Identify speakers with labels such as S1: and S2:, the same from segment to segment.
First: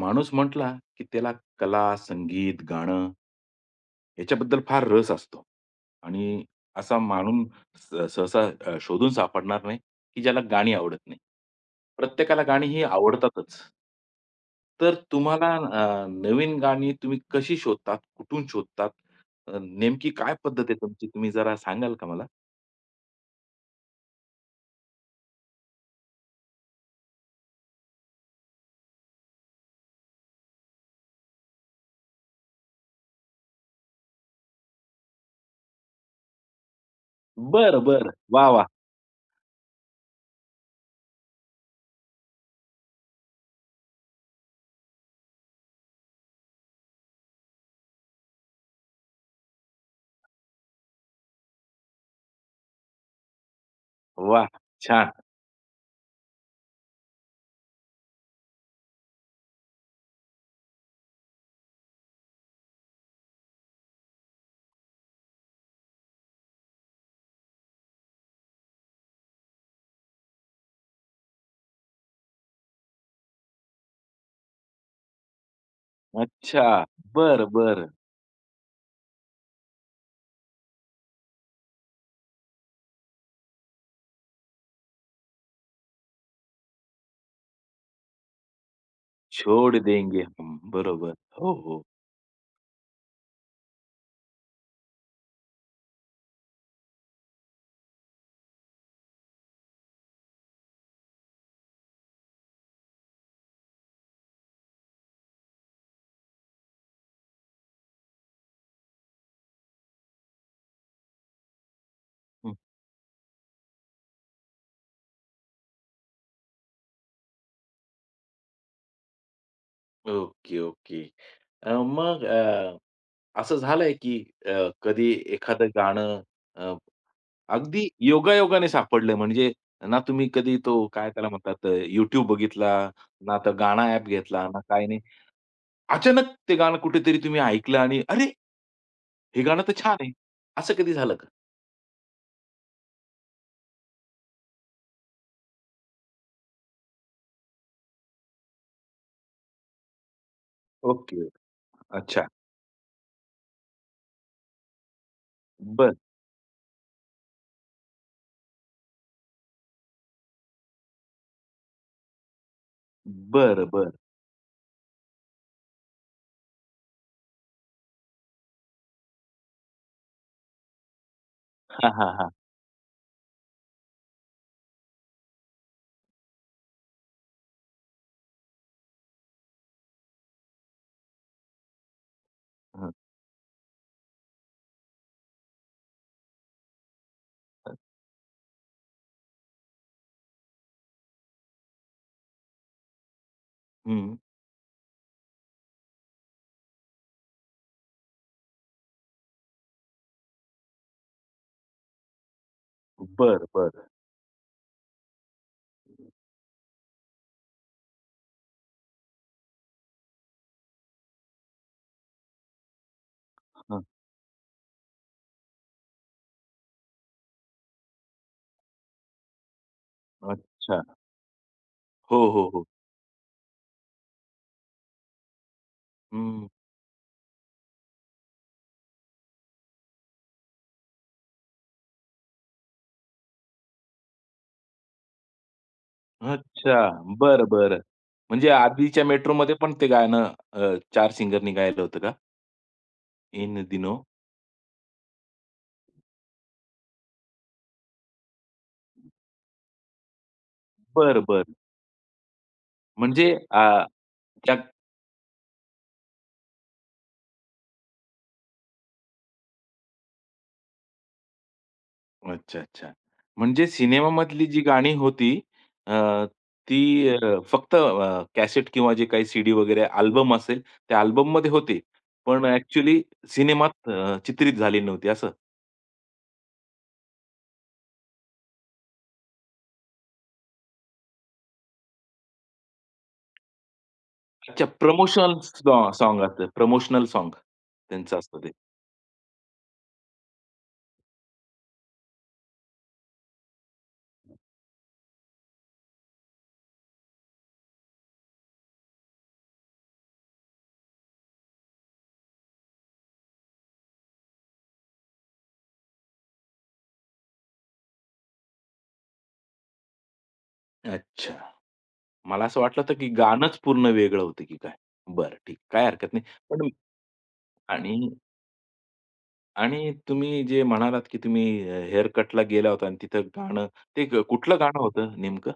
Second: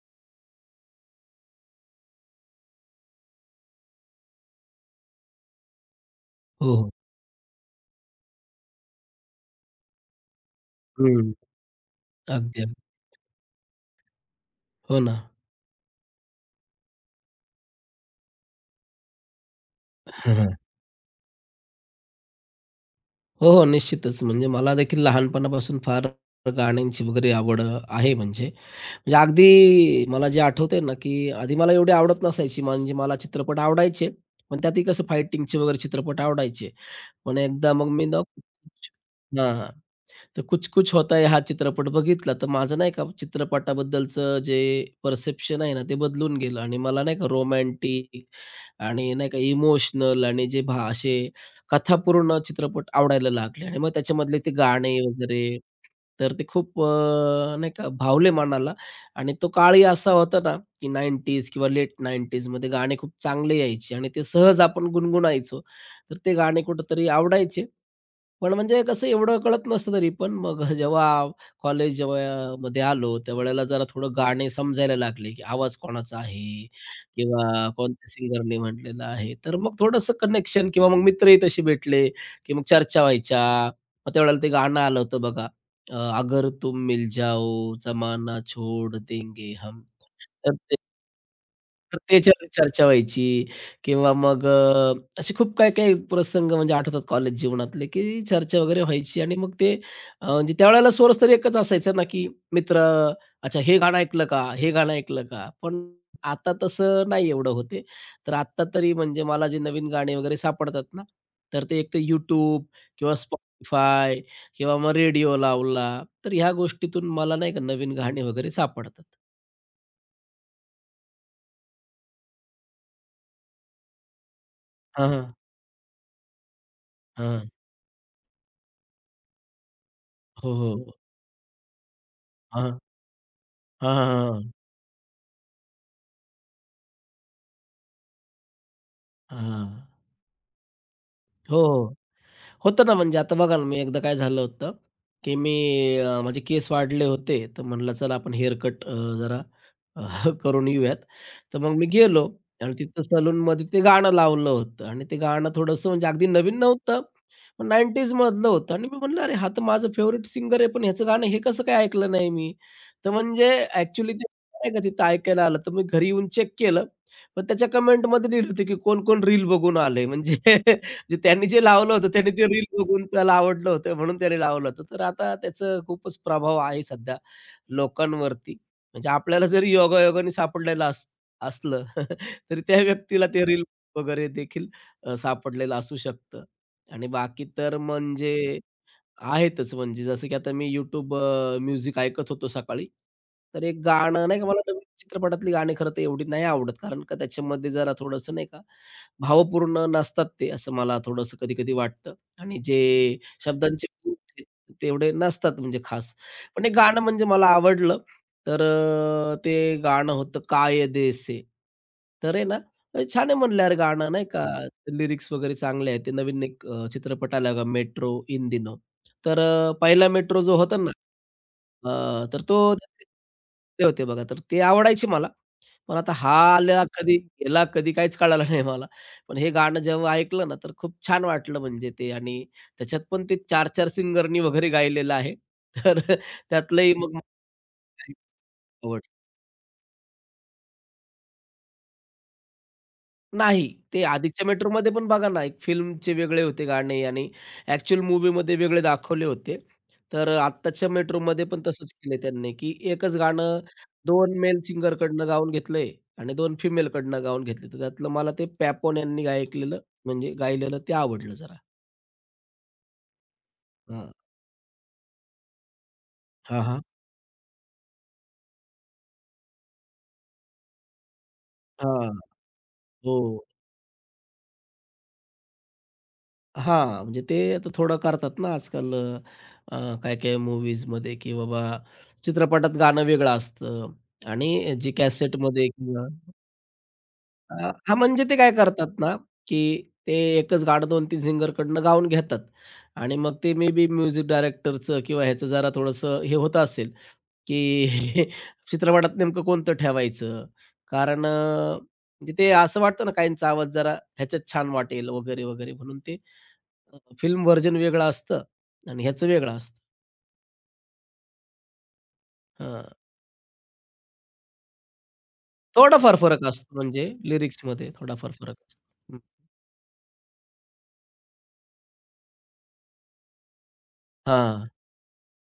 S1: माणूस म्हटला, की त्याला कला, संगीत, गाणं याच्याबद्दल फार रस असतो आणि
S2: हो, हो.
S1: असा माणूस सहसा शोधून सापडणार नाही, की ज्याला गाणी आवडत नाही.
S2: हं.
S1: प्रत्येकाला
S2: अगदी,
S1: गाणी
S2: अगदी.
S1: ही आवडतातच. तर
S2: हो ना.
S1: तुम्हाला नवीन गाणी तुम्ही कशी शोधतात? कुठून शोधतात? नेमकी काय
S2: हं, हं.
S1: पद्धत आहे तुमची? तुम्ही जरा सांगाल का मला?
S2: हो, हो. निश्चितच. म्हणजे मला देखील लहानपणापासून फार गाण्यांची वगैरे आवड आहे म्हणजे. म्हणजे अगदी मला जे आठवतंय ना, की आधी मला एवढी आवडत नसायची. म्हणजे मला चित्रपट आवडायचे, पण त्यातही कसं फायटिंगचे वगैरे चित्रपट आवडायचे. पण एकदा
S1: बरं,
S2: मग मी
S1: बरं.
S2: ना
S1: वाह, वाह!
S2: हां. तर कुछ कुछ होता है हा चित्रपट बघितला तर माझं नाही का चित्रपटाबद्दलचं जे परसेप्शन आहे ना ते बदलून गेलं आणि मला नाही का रोमॅन्टिक आणि नाही का इमोशनल आणि जे भा असे कथापूर्ण चित्रपट आवडायला लागले आणि मग त्याच्यामधले
S1: वाह!
S2: ते गाणे
S1: छान.
S2: वगैरे तर ते खूप नाही का भावले मनाला आणि तो काळही असा होता ना की नाईन्टीज किंवा लेट नाईन्टीज मध्ये गाणे खूप चांगले यायचे आणि ते सहज आपण गुणगुणायचो तर ते गाणे कुठंतरी आवडायचे पण म्हणजे कसं एवढं कळत नसतं तरी पण मग जेव्हा कॉलेज जेव्हा मध्ये आलो, त्यावेळेला जरा थोडं गाणे समजायला लागले, की आवाज कोणाचा
S1: अच्छा.
S2: आहे
S1: बरं,
S2: किंवा
S1: बरं.
S2: कोणत्या सिंगरने म्हटलेलं आहे. तर मग थोडंसं कनेक्शन किंवा मग मित्रही तसे भेटले, की मग चर्चा व्हायच्या. मग त्यावेळेला ते गाणं आलं होतं बघा, अगर तुम मिल जाओ जमाना छोड़ देंगे
S1: छोड
S2: हम.
S1: देंगे
S2: तर
S1: हम. बरोबर. हो, हो.
S2: तर त्याच्यावर चर्चा व्हायची किंवा मग असे खूप काही काही प्रसंग म्हणजे आठवतात कॉलेज जीवनातले, की चर्चा वगैरे व्हायची आणि मग ते म्हणजे त्यावेळेला सोर्स तर एकच असायचा ना, की मित्र, "अच्छा हे गाणं ऐकलं का? हे गाणं ऐकलं का?" पण आता तसं नाही एवढं होते. तर आत्ता तरी म्हणजे मला जे नवीन गाणे वगैरे सापडतात ना, तर ते एकतर YouTube किंवा Spotify किंवा मग रेडिओ लावला, तर ह्या गोष्टीतून मला नाही का नवीन गाणे वगैरे सापडतात.
S1: Okay, okay. अ, मग अ, असं झालंय की अ, कधी
S2: हां,
S1: एखादं गाणं अ,
S2: हां.
S1: अगदी योगायोगाने सापडलं म्हणजे ना तुम्ही
S2: हो,
S1: कधी तो
S2: हो.
S1: काय त्याला म्हणतात YouTube
S2: हां,
S1: बघितला,
S2: हां.
S1: ना तर गाणा
S2: हां,
S1: ॲप
S2: हां,
S1: घेतला,
S2: हां.
S1: ना काही नाही. अचानक ते गाणं कुठेतरी तुम्ही ऐकलं आणि "अरे! हे गाणं तर छान आहे." असं कधी झालं का?
S2: हो, हो. होतं ना म्हणजे आता बघा ना, मी एकदा काय झालं होतं, की मी माझे केस वाढले होते. तर म्हणलं चला आपण हेअर कट जरा करून येऊयात.
S1: ओके.
S2: तर मग मी
S1: अच्छा.
S2: गेलो आणि तिथं सलूनमध्ये ते गाणं लावलं होतं आणि ते गाणं थोडंसं
S1: बरं.
S2: म्हणजे अगदी नवीन नव्हतं, पण 90s मधलं होतं आणि मी म्हटलं, "अरे, हा तर माझा फेव्हरेट सिंगर आहे, पण ह्याचं गाणं हे कसं काय ऐकलं नाही मी?" तर म्हणजे
S1: बरं, बरं.
S2: ॲक्चुअली ते नाही का तिथं ऐकायला आलं. तर मी घरी येऊन चेक केलं, पण त्याच्या कमेंटमध्ये लिहिलं होतं, की कोण-कोण रील बघून आलंय. म्हणजे जे त्यांनी जे
S1: हां,
S2: लावलं होतं,
S1: हां, हां.
S2: त्याने ते रील बघून त्याला आवडलं होतं म्हणून त्याने लावलं होतं. तर आता त्याचा खूपच प्रभाव आहे सध्या लोकांवरती. म्हणजे आपल्याला जरी योगायोगाने सापडलेलं असलं, तरी त्या
S1: हं.
S2: व्यक्तीला ते रील वगैरे देखील सापडलेलं असू शकतं आणि बाकी तर म्हणजे आहेतच. म्हणजे जसं की आता मी YouTube म्युझिक ऐकत होतो सकाळी. तर एक
S1: हं.
S2: गाणं नाही का मला नवीन चित्रपटातली गाणी खरं तर एवढी नाही आवडत. कारण का त्याच्यामध्ये जरा थोडंसं नाही का भावपूर्ण नसतात ते, असं मला थोडंसं कधी-कधी वाटतं. आणि जे
S1: बरं, बरं.
S2: शब्दांचे खूप आहेत, तेवढे नसतात म्हणजे खास. पण हे गाणं म्हणजे मला आवडलं. तर ते गाणं होतं कायदेसे. तर आहे ना, छान आहे म्हणलं यार
S1: हं.
S2: गाणं नाही का. लिरिक्स वगैरे चांगले आहेत. ते नवीन एक चित्रपट आला बघा मेट्रो इन तर पहिला मेट्रो जो होता
S1: अच्छा.
S2: ना,
S1: हो,
S2: तर
S1: हो,
S2: तो
S1: हो.
S2: ते होते बघा, तर ते आवडायचे मला. पण आता हा आला कधी गेला कधी काहीच कळालं नाही मला. पण हे गाणं जेव्हा ऐकलं ना, तर खूप छान वाटलं म्हणजे ते आणि त्याच्यात पण ते 4-4 सिंगरनी वगैरे गायलेलं आहे. तर
S1: अच्छा.
S2: त्यातलंही मग
S1: बरं, बरं.
S2: आवडलं.
S1: म्हणजे आधीच्या मेट्रोमध्ये पण ते गाणं 4 सिंगरनी गायलं होतं का? इन
S2: नाही.
S1: दिनो
S2: ते आधीच्या मेट्रोमध्ये पण बघा ना, एक फिल्मचे वेगळे होते गाणे आणि ॲक्चुअल मूव्हीमध्ये वेगळे दाखवले होते. तर आत्ताच्या
S1: बरं, बरं.
S2: मेट्रोमध्ये पण तसंच केलंय त्यांनी, की एकच
S1: म्हणजे
S2: गाणं
S1: अ,
S2: 2
S1: त्या
S2: मेल सिंगरकडनं गाऊन घेतलंय आणि 2 फिमेलकडनं गाऊन घेतले. तर त्यातलं मला ते पॅपॉन यांनी गायकलेलं म्हणजे गायलेलं ते आवडलं जरा.
S1: अच्छा, अच्छा. म्हणजे
S2: हां.
S1: सिनेमामधली जी गाणी होती अ,
S2: हां, हां.
S1: ती फक्त कॅसेट किंवा जे काही सीडी वगैरे अल्बम असेल, त्या अल्बममध्ये होती.
S2: हां.
S1: पण ॲक्चुअली
S2: हो.
S1: सिनेमात चित्रित झाली नव्हती असं?
S2: हां, म्हणजे ते आता थोडं करतात ना आजकाल काही-काही मूव्हीजमध्ये की बाबा चित्रपटात गाणं वेगळं असतं
S1: अच्छा,
S2: आणि जी
S1: प्रमोशनल
S2: कॅसेटमध्ये किंवा
S1: सॉँग असतं. प्रमोशनल सॉँग
S2: अ, हां,
S1: त्यांचं
S2: म्हणजे ते
S1: असतं ते.
S2: काय करतात ना, की ते एकच गाणं 2-3 सिंगरकडनं गाऊन घेतात आणि मग ते मे बी म्युझिक डायरेक्टरचं किंवा ह्याचं जरा थोडंसं हे होत असेल, की चित्रपटात नेमकं कोणतं ठेवायचं? कारण म्हणजे ते असं वाटतं ना, काहींचा आवाज जरा ह्याच्यात छान वाटेल वगैरे, वगैरे म्हणून ते फिल्म व्हर्जन वेगळं असतं आणि ह्याचं वेगळं असतं.
S1: अच्छा. मला असं वाटलं
S2: हां.
S1: होतं की गाणंच पूर्ण वेगळं होतं की काय? बरं, ठीक. काही हरकत
S2: थोडाफार
S1: नाही.
S2: फरक
S1: पण
S2: असतो म्हणजे लिरिक्समध्ये
S1: आणि
S2: थोडाफार फरक असतो.
S1: आणि तुम्ही जे म्हणालात की तुम्ही हेअर कटला गेला होता आणि तिथं गाणं ते कुठलं
S2: हां.
S1: गाणं होतं नेमकं?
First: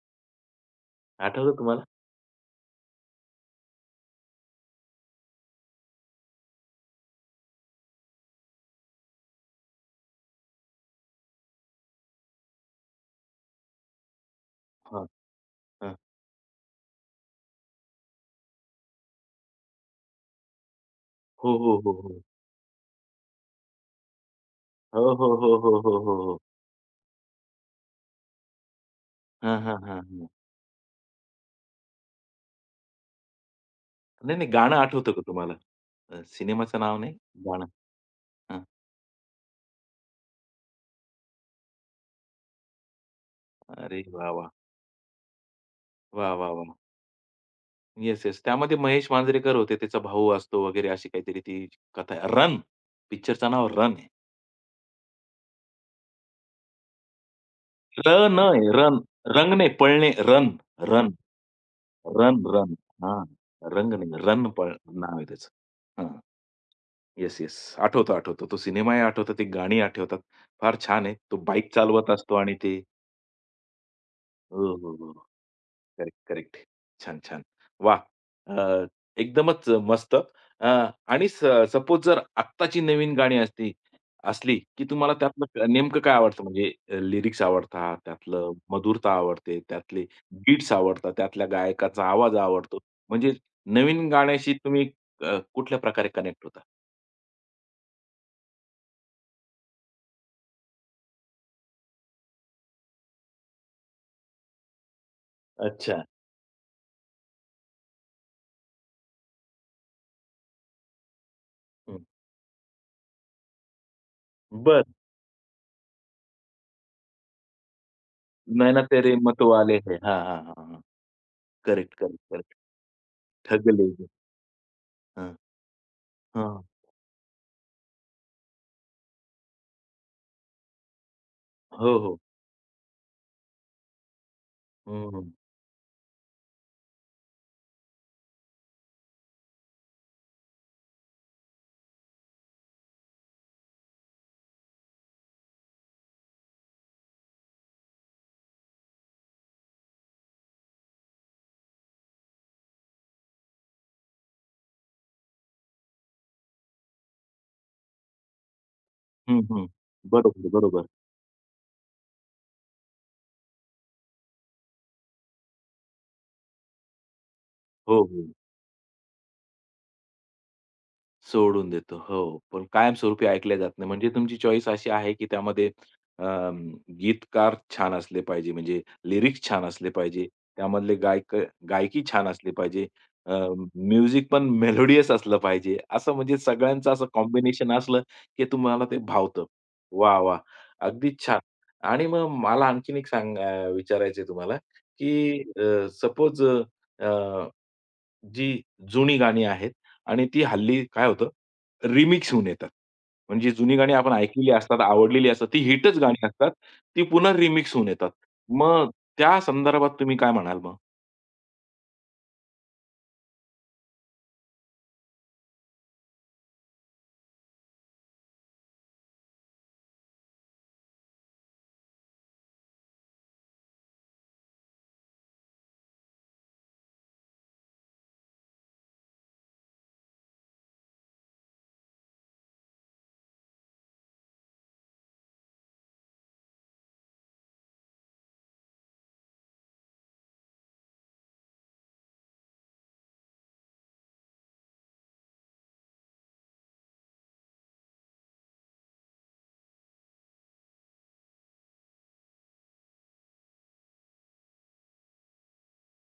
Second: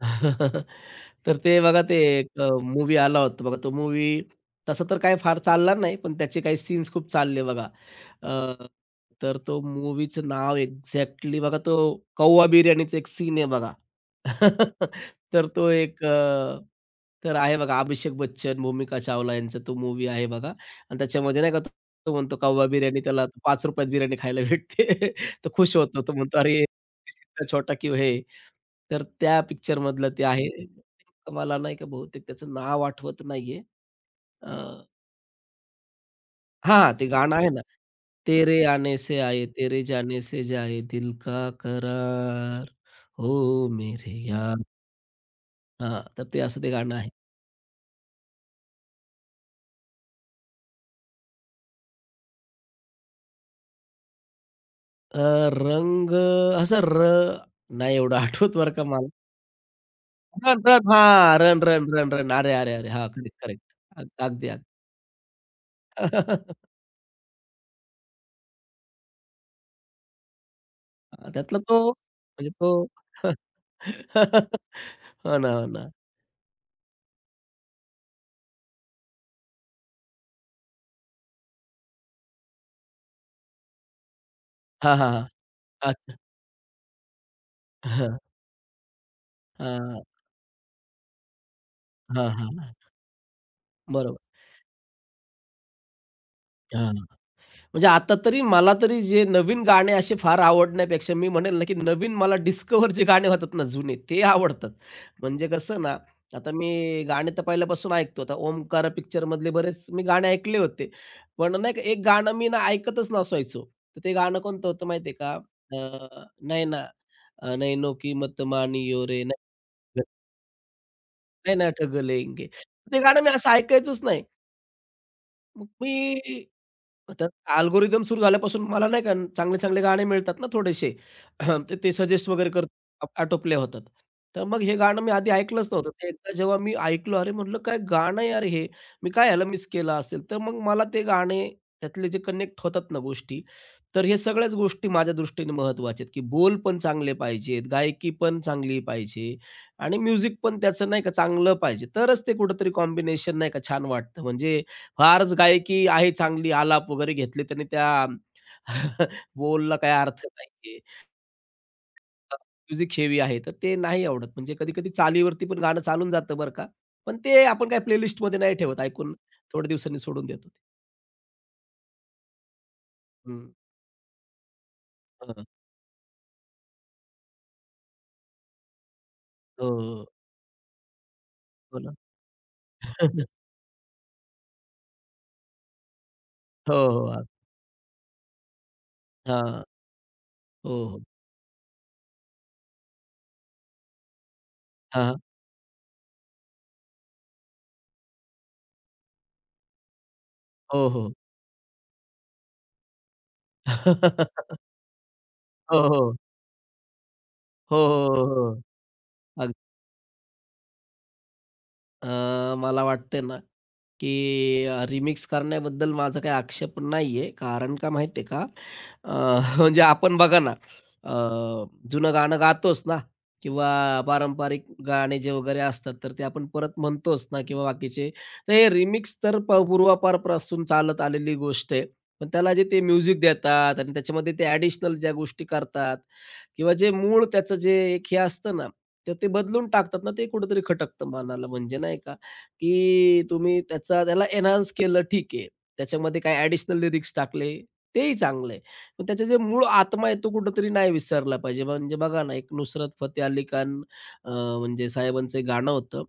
S2: तर
S1: आठवलं
S2: ते
S1: तुम्हाला?
S2: बघा ते एक आला होता बघा. तो मूव्ही तसं तर काही फार चालला नाही, पण त्याचे काही सीन्स खूप चालले बघा. अ, तर तो मूव्हीचं नाव एक्झॅक्टली बघा तो कौवा बिर्याणीचा एक सीन आहे बघा.
S1: हां,
S2: तर तो
S1: हां.
S2: एक तर आहे बघा अभिषेक बच्चन, भूमिका चावला यांचा तो मूव्ही आहे बघा आणि त्याच्यामध्ये नाही
S1: हो,
S2: का तो
S1: हो, हो,
S2: तो
S1: हो.
S2: म्हणतो कौवा बिर्याणी त्याला ₹5 त बिर्याणी खायला भेटते.
S1: हो, हो,
S2: तो
S1: हो,
S2: खुश
S1: हो, हो,
S2: होतो. तो
S1: हो, हो.
S2: म्हणतो, "अरे! छोटा क्यों है?" तर त्या
S1: हां, हां, हां,
S2: पिक्चरमधलं ते
S1: हां.
S2: आहे. नेमकं मला नाही का बहुतेक त्याचं नाव आठवत नाहीये.
S1: नाही, नाही, गाणं
S2: हां,
S1: आठवतं का तुम्हाला? सिनेमाचं
S2: हां.
S1: नाव
S2: ते
S1: नाही,
S2: गाणं आहे ना,
S1: गाणं. हां.
S2: तेरे आने से आये, तेरे जाने से जाए, दिल का करार हो
S1: अरे
S2: मेरे
S1: वाह, वाह!
S2: यार. हां, तर
S1: वाह,
S2: ते
S1: वाह,
S2: असं ते
S1: वाह!
S2: गाणं आहे.
S1: Yes, yes. त्यामध्ये महेश मांजरेकर होते. त्याचा भाऊ असतो वगैरे अशी काहीतरी ती कथा आहे. रन, पिक्चरचं नाव रन.
S2: अ, रंग असं नाही
S1: र
S2: एवढं आठवत
S1: नाही
S2: बरं का
S1: रन,
S2: मला.
S1: रंग नाही पळणे, रन,
S2: रन, रन.
S1: रन,
S2: हां. Run, run, run, run.
S1: Run,
S2: अरे,
S1: रन.
S2: अरे, अरे! हां,
S1: हां,
S2: करेक्ट, करेक्ट.
S1: रंग नाही, रन,
S2: अगदी, अगदी.
S1: पळ, नाव आहे त्याचं. हां, येस, येस. आठवतो, आठवतो. तो सिनेमाही आठवतो, ती गाणी आठवतात. फार छान आहे. तो
S2: त्यातला
S1: बाईक
S2: तो
S1: चालवत असतो
S2: म्हणजे
S1: आणि
S2: तो
S1: ते हो, हो, हो.
S2: हो ना, हो ना.
S1: Correct, correct. छान, छान. वाह! अ, एकदमच मस्त. अ, आणि सपोज जर आत्ताची नवीन गाणी असली, की
S2: हां, हां,
S1: तुम्हाला
S2: हां.
S1: त्यातलं नेमकं काय
S2: अच्छा.
S1: आवडतं? म्हणजे लिरिक्स आवडतात, त्यातलं मधुरता आवडते,
S2: हां,
S1: त्यातले बीट्स आवडतात, त्यातल्या गायकाचा
S2: हां,
S1: आवाज
S2: हां, हां.
S1: आवडतो. म्हणजे नवीन
S2: बरोबर.
S1: गाण्याशी तुम्ही कुठल्या प्रकारे कनेक्ट होता?
S2: हां. म्हणजे आता तरी मला तरी जे नवीन गाणे असे फार आवडण्यापेक्षा मी म्हणेल ना, की नवीन मला डिस्कव्हर जे गाणे होतात ना जुने, ते आवडतात. म्हणजे कसं ना,
S1: अच्छा.
S2: आता मी गाणे तर पहिल्यापासून ऐकतो. आता ओमकारा पिक्चरमधले बरेच मी गाणे ऐकले होते. पण नाही का एक
S1: हं.
S2: गाणं मी ना ऐकतच नसायचो. तर ते गाणं कोणतं
S1: बरं.
S2: होतं माहिती आहे का? "नैना" नैनो की मत
S1: नैना
S2: मानियो
S1: तेरे
S2: रे,
S1: मतवाले है. हां, हां, हां,
S2: नैना
S1: करेक्ट,
S2: ठग
S1: करेक्ट,
S2: लेंगे.
S1: करेक्ट.
S2: ते गाणं मी असं
S1: ठग ले
S2: ऐकायचोच नाही. मग मी त्यात अल्गोरिदम सुरू झाल्यापासून मला नाही का चांगले चांगले गाणे मिळतात ना थोडेसे. तर ते
S1: हो, हो.
S2: सजेस्ट वगैरे करतात, ऑटो प्ले होतात. तर मग हे गाणं
S1: हं,
S2: मी
S1: हं.
S2: आधी ऐकलंच नव्हतं. तर एकदा जेव्हा मी ऐकलं, अरे म्हटलं काय गाणं आहे यार हे. मी काय ह्याला मिस केलं असेल? तर मग मला ते गाणे त्यातले जे कनेक्ट होतात ना गोष्टी, तर हे सगळ्याच गोष्टी माझ्या दृष्टीने महत्त्वाच्या आहेत, की बोल पण चांगले पाहिजेत, गायकी पण चांगली पाहिजे आणि म्युझिक पण त्याचं नाही का चांगलं पाहिजे. तरच ते कुठेतरी कॉम्बिनेशन नाही का छान वाटतं. म्हणजे फारच गायकी आहे चांगली आलाप वगैरे घेतले त्यांनी त्या
S1: हं, हं.
S2: बोलला काही अर्थ
S1: बरोबर,
S2: नाहीये.
S1: बरोबर.
S2: म्युझिक हेवी आहे, तर ते नाही आवडत. म्हणजे कधी-कधी चालीवरती पण गाणं चालून जातं बरं का. पण ते आपण काय
S1: हो,
S2: प्लेलिस्ट
S1: हो.
S2: प्लेलिस्टमध्ये नाही ठेवत. ऐकून थोड्या दिवसांनी सोडून देतो.
S1: सोडून देतो. हो. पण कायमस्वरूपी
S2: हं.
S1: ऐकल्या जात नाही. म्हणजे तुमची चॉईस अशी आहे, की
S2: हां.
S1: त्यामध्ये अं, गीतकार छान असले पाहिजे, म्हणजे लिरिक्स छान
S2: हो,
S1: असले
S2: हो.
S1: पाहिजे, त्यामधले
S2: हो ना.
S1: गायकी छान असली पाहिजे, अ, म्युझिक पण मेलोडियस असलं पाहिजे. असं म्हणजे
S2: हो,
S1: सगळ्यांचं असं
S2: हो.
S1: कॉम्बिनेशन असलं, की तुम्हाला ते भावतं.
S2: हां.
S1: वाह! वाह!
S2: हो, हो.
S1: अगदीच छान. आणि मग मला आणखीन एक सांग अ, तुम्हाला,
S2: हां,
S1: की सपोज जी जुनी गाणी आहेत आणि ती हल्ली
S2: हो,
S1: काय
S2: हो.
S1: होतं, रिमिक्स होऊन येतात. म्हणजे जुनी गाणी आपण ऐकलेली असतात, आवडलेली असतात. ती
S2: हो,
S1: हिटच
S2: हो.
S1: गाणी असतात. ती पुन्हा रिमिक्स
S2: हो,
S1: होऊन
S2: हो,
S1: येतात.
S2: हो, हो.
S1: मग त्या
S2: अग
S1: संदर्भात तुम्ही काय म्हणाल मग?
S2: अ, मला वाटतंय ना की रिमिक्स करण्याबद्दल माझा काही आक्षेप नाहीये. कारण का माहिती का? अ, म्हणजे आपण बघा ना, अ, जुनं गाणं गातोच ना किंवा पारंपरिक गाणे जे वगैरे असतात, तर ते आपण परत म्हणतोच ना किंवा बाकीचे. तर हे रिमिक्स तर पूर्वापारपासून चालत आलेली गोष्ट आहे. पण त्याला जे ते म्युझिक देतात आणि त्याच्यामध्ये ते ॲडिशनल ज्या गोष्टी करतात किंवा जे मूळ त्याचं जे एक हे असतं ना, तर ते बदलून टाकतात ना, ते कुठेतरी खटकतं मनाला म्हणजे नाही का? की तुम्ही त्याचा त्याला एन्हान्स केलं ठीक आहे. त्याच्यामध्ये काही ॲडिशनल लिरिक्स टाकले, तेही चांगलं आहे. पण त्याचं जे मूळ आत्मा आहे तो कुठेतरी नाही विसरला पाहिजे. म्हणजे बघा ना, एक नुसरत फतेह अली खान अ, म्हणजे साहेबांचं एक गाणं होतं,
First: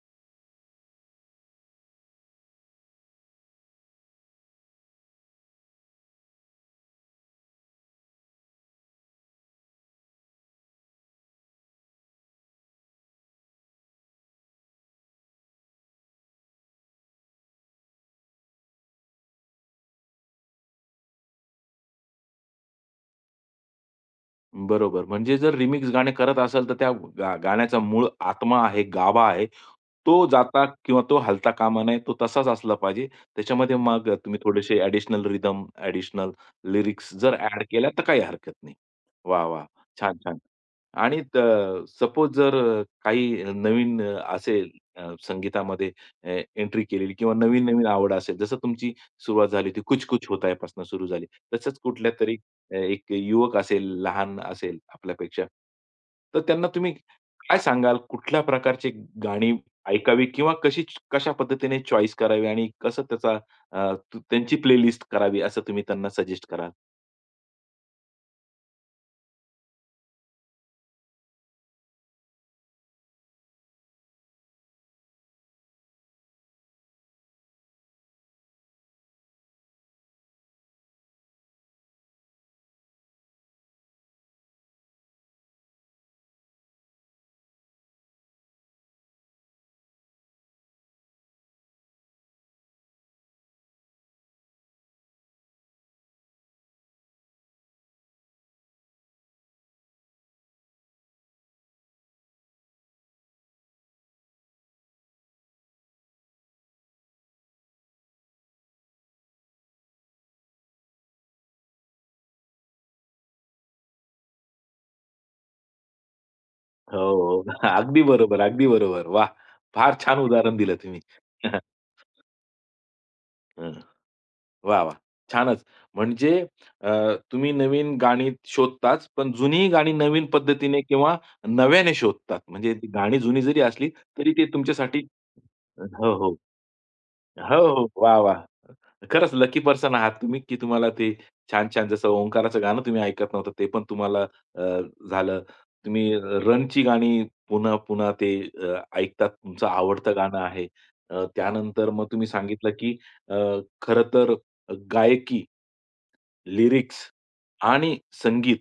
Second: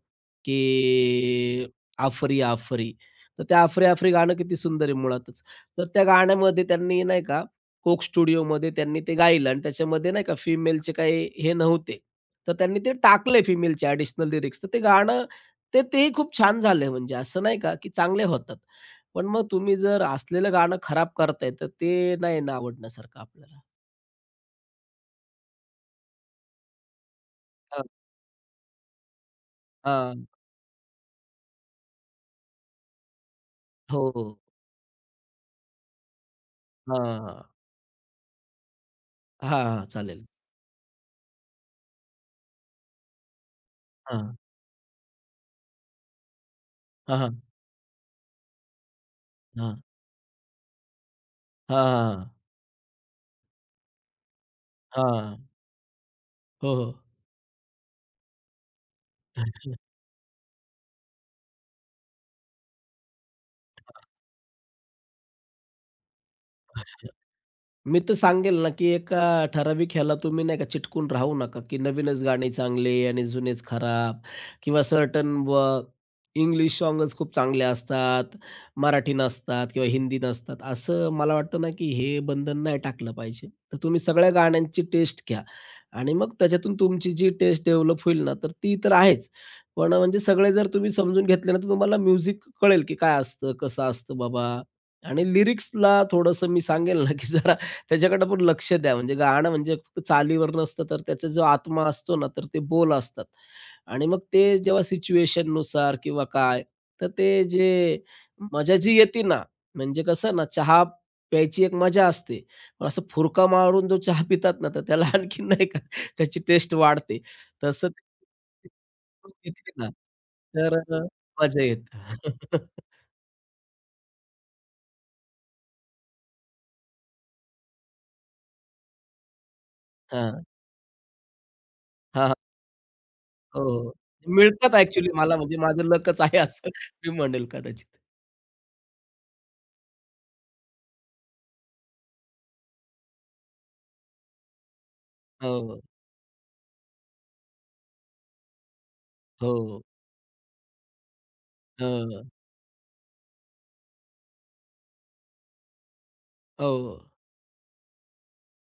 S2: की आफरी आफरी. तर ते आफरी आफरी गाणं किती सुंदर आहे मुळातच. तर त्या गाण्यामध्ये त्यांनी नाही का कोक स्टुडिओमध्ये त्यांनी ते गायलं आणि त्याच्यामध्ये नाही का फिमेलचे काही हे नव्हते. तर त्यांनी ते टाकले फिमेलचे ॲडिशनल लिरिक्स. तर ते गाणं तेही खूप छान झालं म्हणजे असं नाही का, की चांगले होतात. पण मग तुम्ही जर असलेलं गाणं खराब करताय, तर ते नाही ना आवडण्यासारखं आपल्याला.
S1: बरोबर. म्हणजे जर रिमिक्स गाणे करत असाल, तर त्या गाण्याचा
S2: अ,
S1: मूळ आत्मा आहे, गाभा आहे. तो
S2: हां.
S1: जाता किंवा तो हलता कामा नये. तो तसाच असला पाहिजे. त्याच्यामध्ये
S2: हो,
S1: मग
S2: हो.
S1: तुम्ही थोडेसे ॲडिशनल रिदम, ॲडिशनल लिरिक्स जर
S2: हां.
S1: ॲड केल्या, तर काही हरकत नाही. वाह!
S2: हां,
S1: वाह!
S2: हां.
S1: छान,
S2: चालेल.
S1: छान. आणि सपोज जर काही नवीन
S2: हां.
S1: असेल संगीतामध्ये एंट्री केलेली
S2: हां,
S1: किंवा
S2: हां.
S1: नवीन-नवीन आवड असेल, जसं तुमची सुरुवात झाली
S2: हां.
S1: होती, कुछ कुछ होता है पासून सुरू झाली. तसंच
S2: हां, हां.
S1: कुठल्यातरी एक युवक असेल, लहान असेल
S2: हां.
S1: आपल्यापेक्षा, तर त्यांना
S2: हो,
S1: तुम्ही
S2: हो.
S1: काय सांगाल? कुठल्या प्रकारची गाणी ऐकावी किंवा कशा पद्धतीने चॉईस करावी आणि कसं त्याचा त्यांची प्लेलिस्ट करावी असं तुम्ही त्यांना सजेस्ट कराल?
S2: मी तर सांगेल ना, की एका ठराविक ह्याला तुम्ही नाही का चिटकून राहू नका, की नवीनच गाणी चांगले आणि जुनेच खराब किंवा सर्टन व इंग्लिश सॉन्गच खूप चांगले असतात, मराठी नसतात किंवा हिंदी नसतात. असं मला वाटतं ना, की हे बंधन नाही टाकलं पाहिजे. तर तुम्ही सगळ्या गाण्यांची टेस्ट घ्या आणि मग त्याच्यातून तुमची जी टेस्ट डेव्हलप होईल ना, तर ती तर आहेच. पण म्हणजे सगळे जर तुम्ही समजून घेतले ना, तर तुम्हाला म्युझिक कळेल, की काय असतं, कसं असतं बाबा आणि लिरिक्सला थोडंसं मी सांगेल ना, की जरा त्याच्याकडे पण लक्ष द्या. म्हणजे गाणं म्हणजे फक्त चालीवर नसतं, तर त्याचा जो आत्मा असतो ना, तर ते बोल असतात. आणि मग ते जेव्हा सिच्युएशननुसार किंवा काय, तर ते जे मजा जी येते ना, म्हणजे कसं ना, चहा प्यायची एक मजा असते. पण असं फुरका मारून जो चहा पितात ना, तर त्याला आणखीन नाही का त्याची टेस्ट
S1: हो,
S2: वाढते.
S1: हो.
S2: तसं
S1: अगदी बरोबर,
S2: ते-
S1: अगदी बरोबर. वाह!
S2: येते ना,
S1: फार छान उदाहरण दिलं
S2: तर
S1: तुम्ही.
S2: मजा येते.
S1: वाह! वाह! छानच. म्हणजे अ, तुम्ही नवीन गाणी शोधताच, पण जुनी गाणी नवीन
S2: हां.
S1: पद्धतीने किंवा नव्याने
S2: हां,
S1: शोधतात. म्हणजे ती गाणी जुनी जरी
S2: हो.
S1: असली,
S2: हो.
S1: तरी ते
S2: मिळतात
S1: तुमच्यासाठी
S2: ॲक्चुअली मला म्हणजे माझं
S1: हो,
S2: लकच
S1: हो.
S2: आहे असं मी म्हणेल
S1: हो,
S2: कदाचित.
S1: हो. वा! वाह! खरंच लकी पर्सन आहात तुम्ही, की तुम्हाला ते छान-छान जसं ओंकाराचं गाणं तुम्ही ऐकत नव्हतं, ते पण तुम्हाला अ, झालं.
S2: हो,
S1: तुम्ही रनची गाणी पुन्हा-पुन्हा ते ऐकतात. तुमचं
S2: हो.
S1: आवडतं गाणं आहे. त्यानंतर मग तुम्ही
S2: हं.
S1: सांगितलं, की अ, खरं तर गायकी,
S2: हो.
S1: लिरिक्स आणि संगीत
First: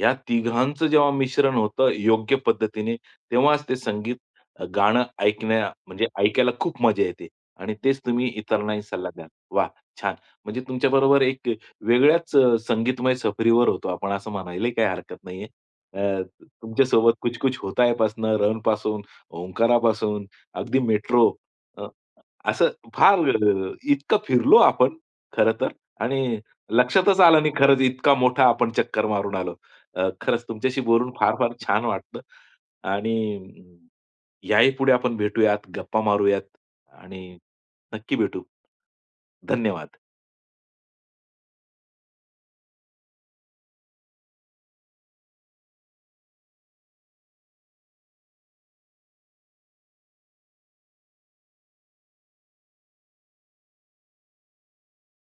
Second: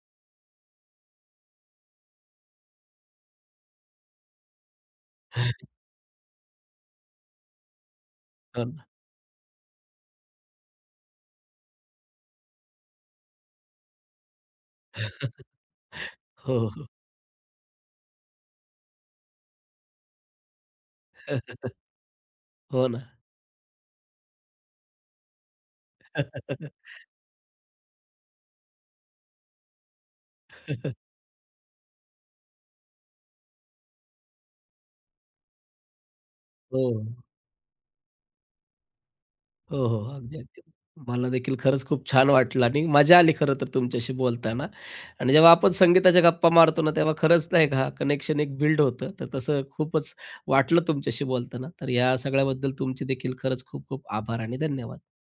S1: या तिघांचं जेव्हा मिश्रण होतं योग्य पद्धतीने, तेव्हाच ते संगीत गाणं म्हणजे ऐकायला खूप मजा येते आणि तेच तुम्ही
S2: हो
S1: इतरांनाही
S2: ना.
S1: सल्ला द्याल. वाह! छान. म्हणजे तुमच्याबरोबर एक वेगळ्याच संगीतमय सफरीवर होतो आपण असं म्हणायलाही काही हरकत नाहीये. अ,
S2: हो, हो.
S1: तुमच्यासोबत कुछ कुछ होता है पासनं, रन पासून, ओंकारापासून, अगदी मेट्रो, असं
S2: हो ना.
S1: फार इतकं फिरलो आपण खरं तर, आणि लक्षातच आलं नाही खरंच इतका मोठा आपण चक्कर मारून आलो. खरंच तुमच्याशी बोलून फार-फार छान वाटलं आणि अं, याही पुढे आपण भेटूयात, गप्पा मारूयात
S2: हो,
S1: आणि नक्की भेटू.
S2: हो,
S1: धन्यवाद.
S2: हो. अगदी, अगदी. मला देखील खरंच खूप छान वाटलं आणि मजा आली खरं तर तुमच्याशी बोलताना आणि जेव्हा आपण संगीताच्या गप्पा मारतो ना, तेव्हा खरंच नाही का कनेक्शन एक बिल्ड होतं. तर तसं खूपच वाटलं तुमच्याशी बोलताना. तर या सगळ्याबद्दल तुमचे देखील खरंच खूप खूप आभार आणि धन्यवाद.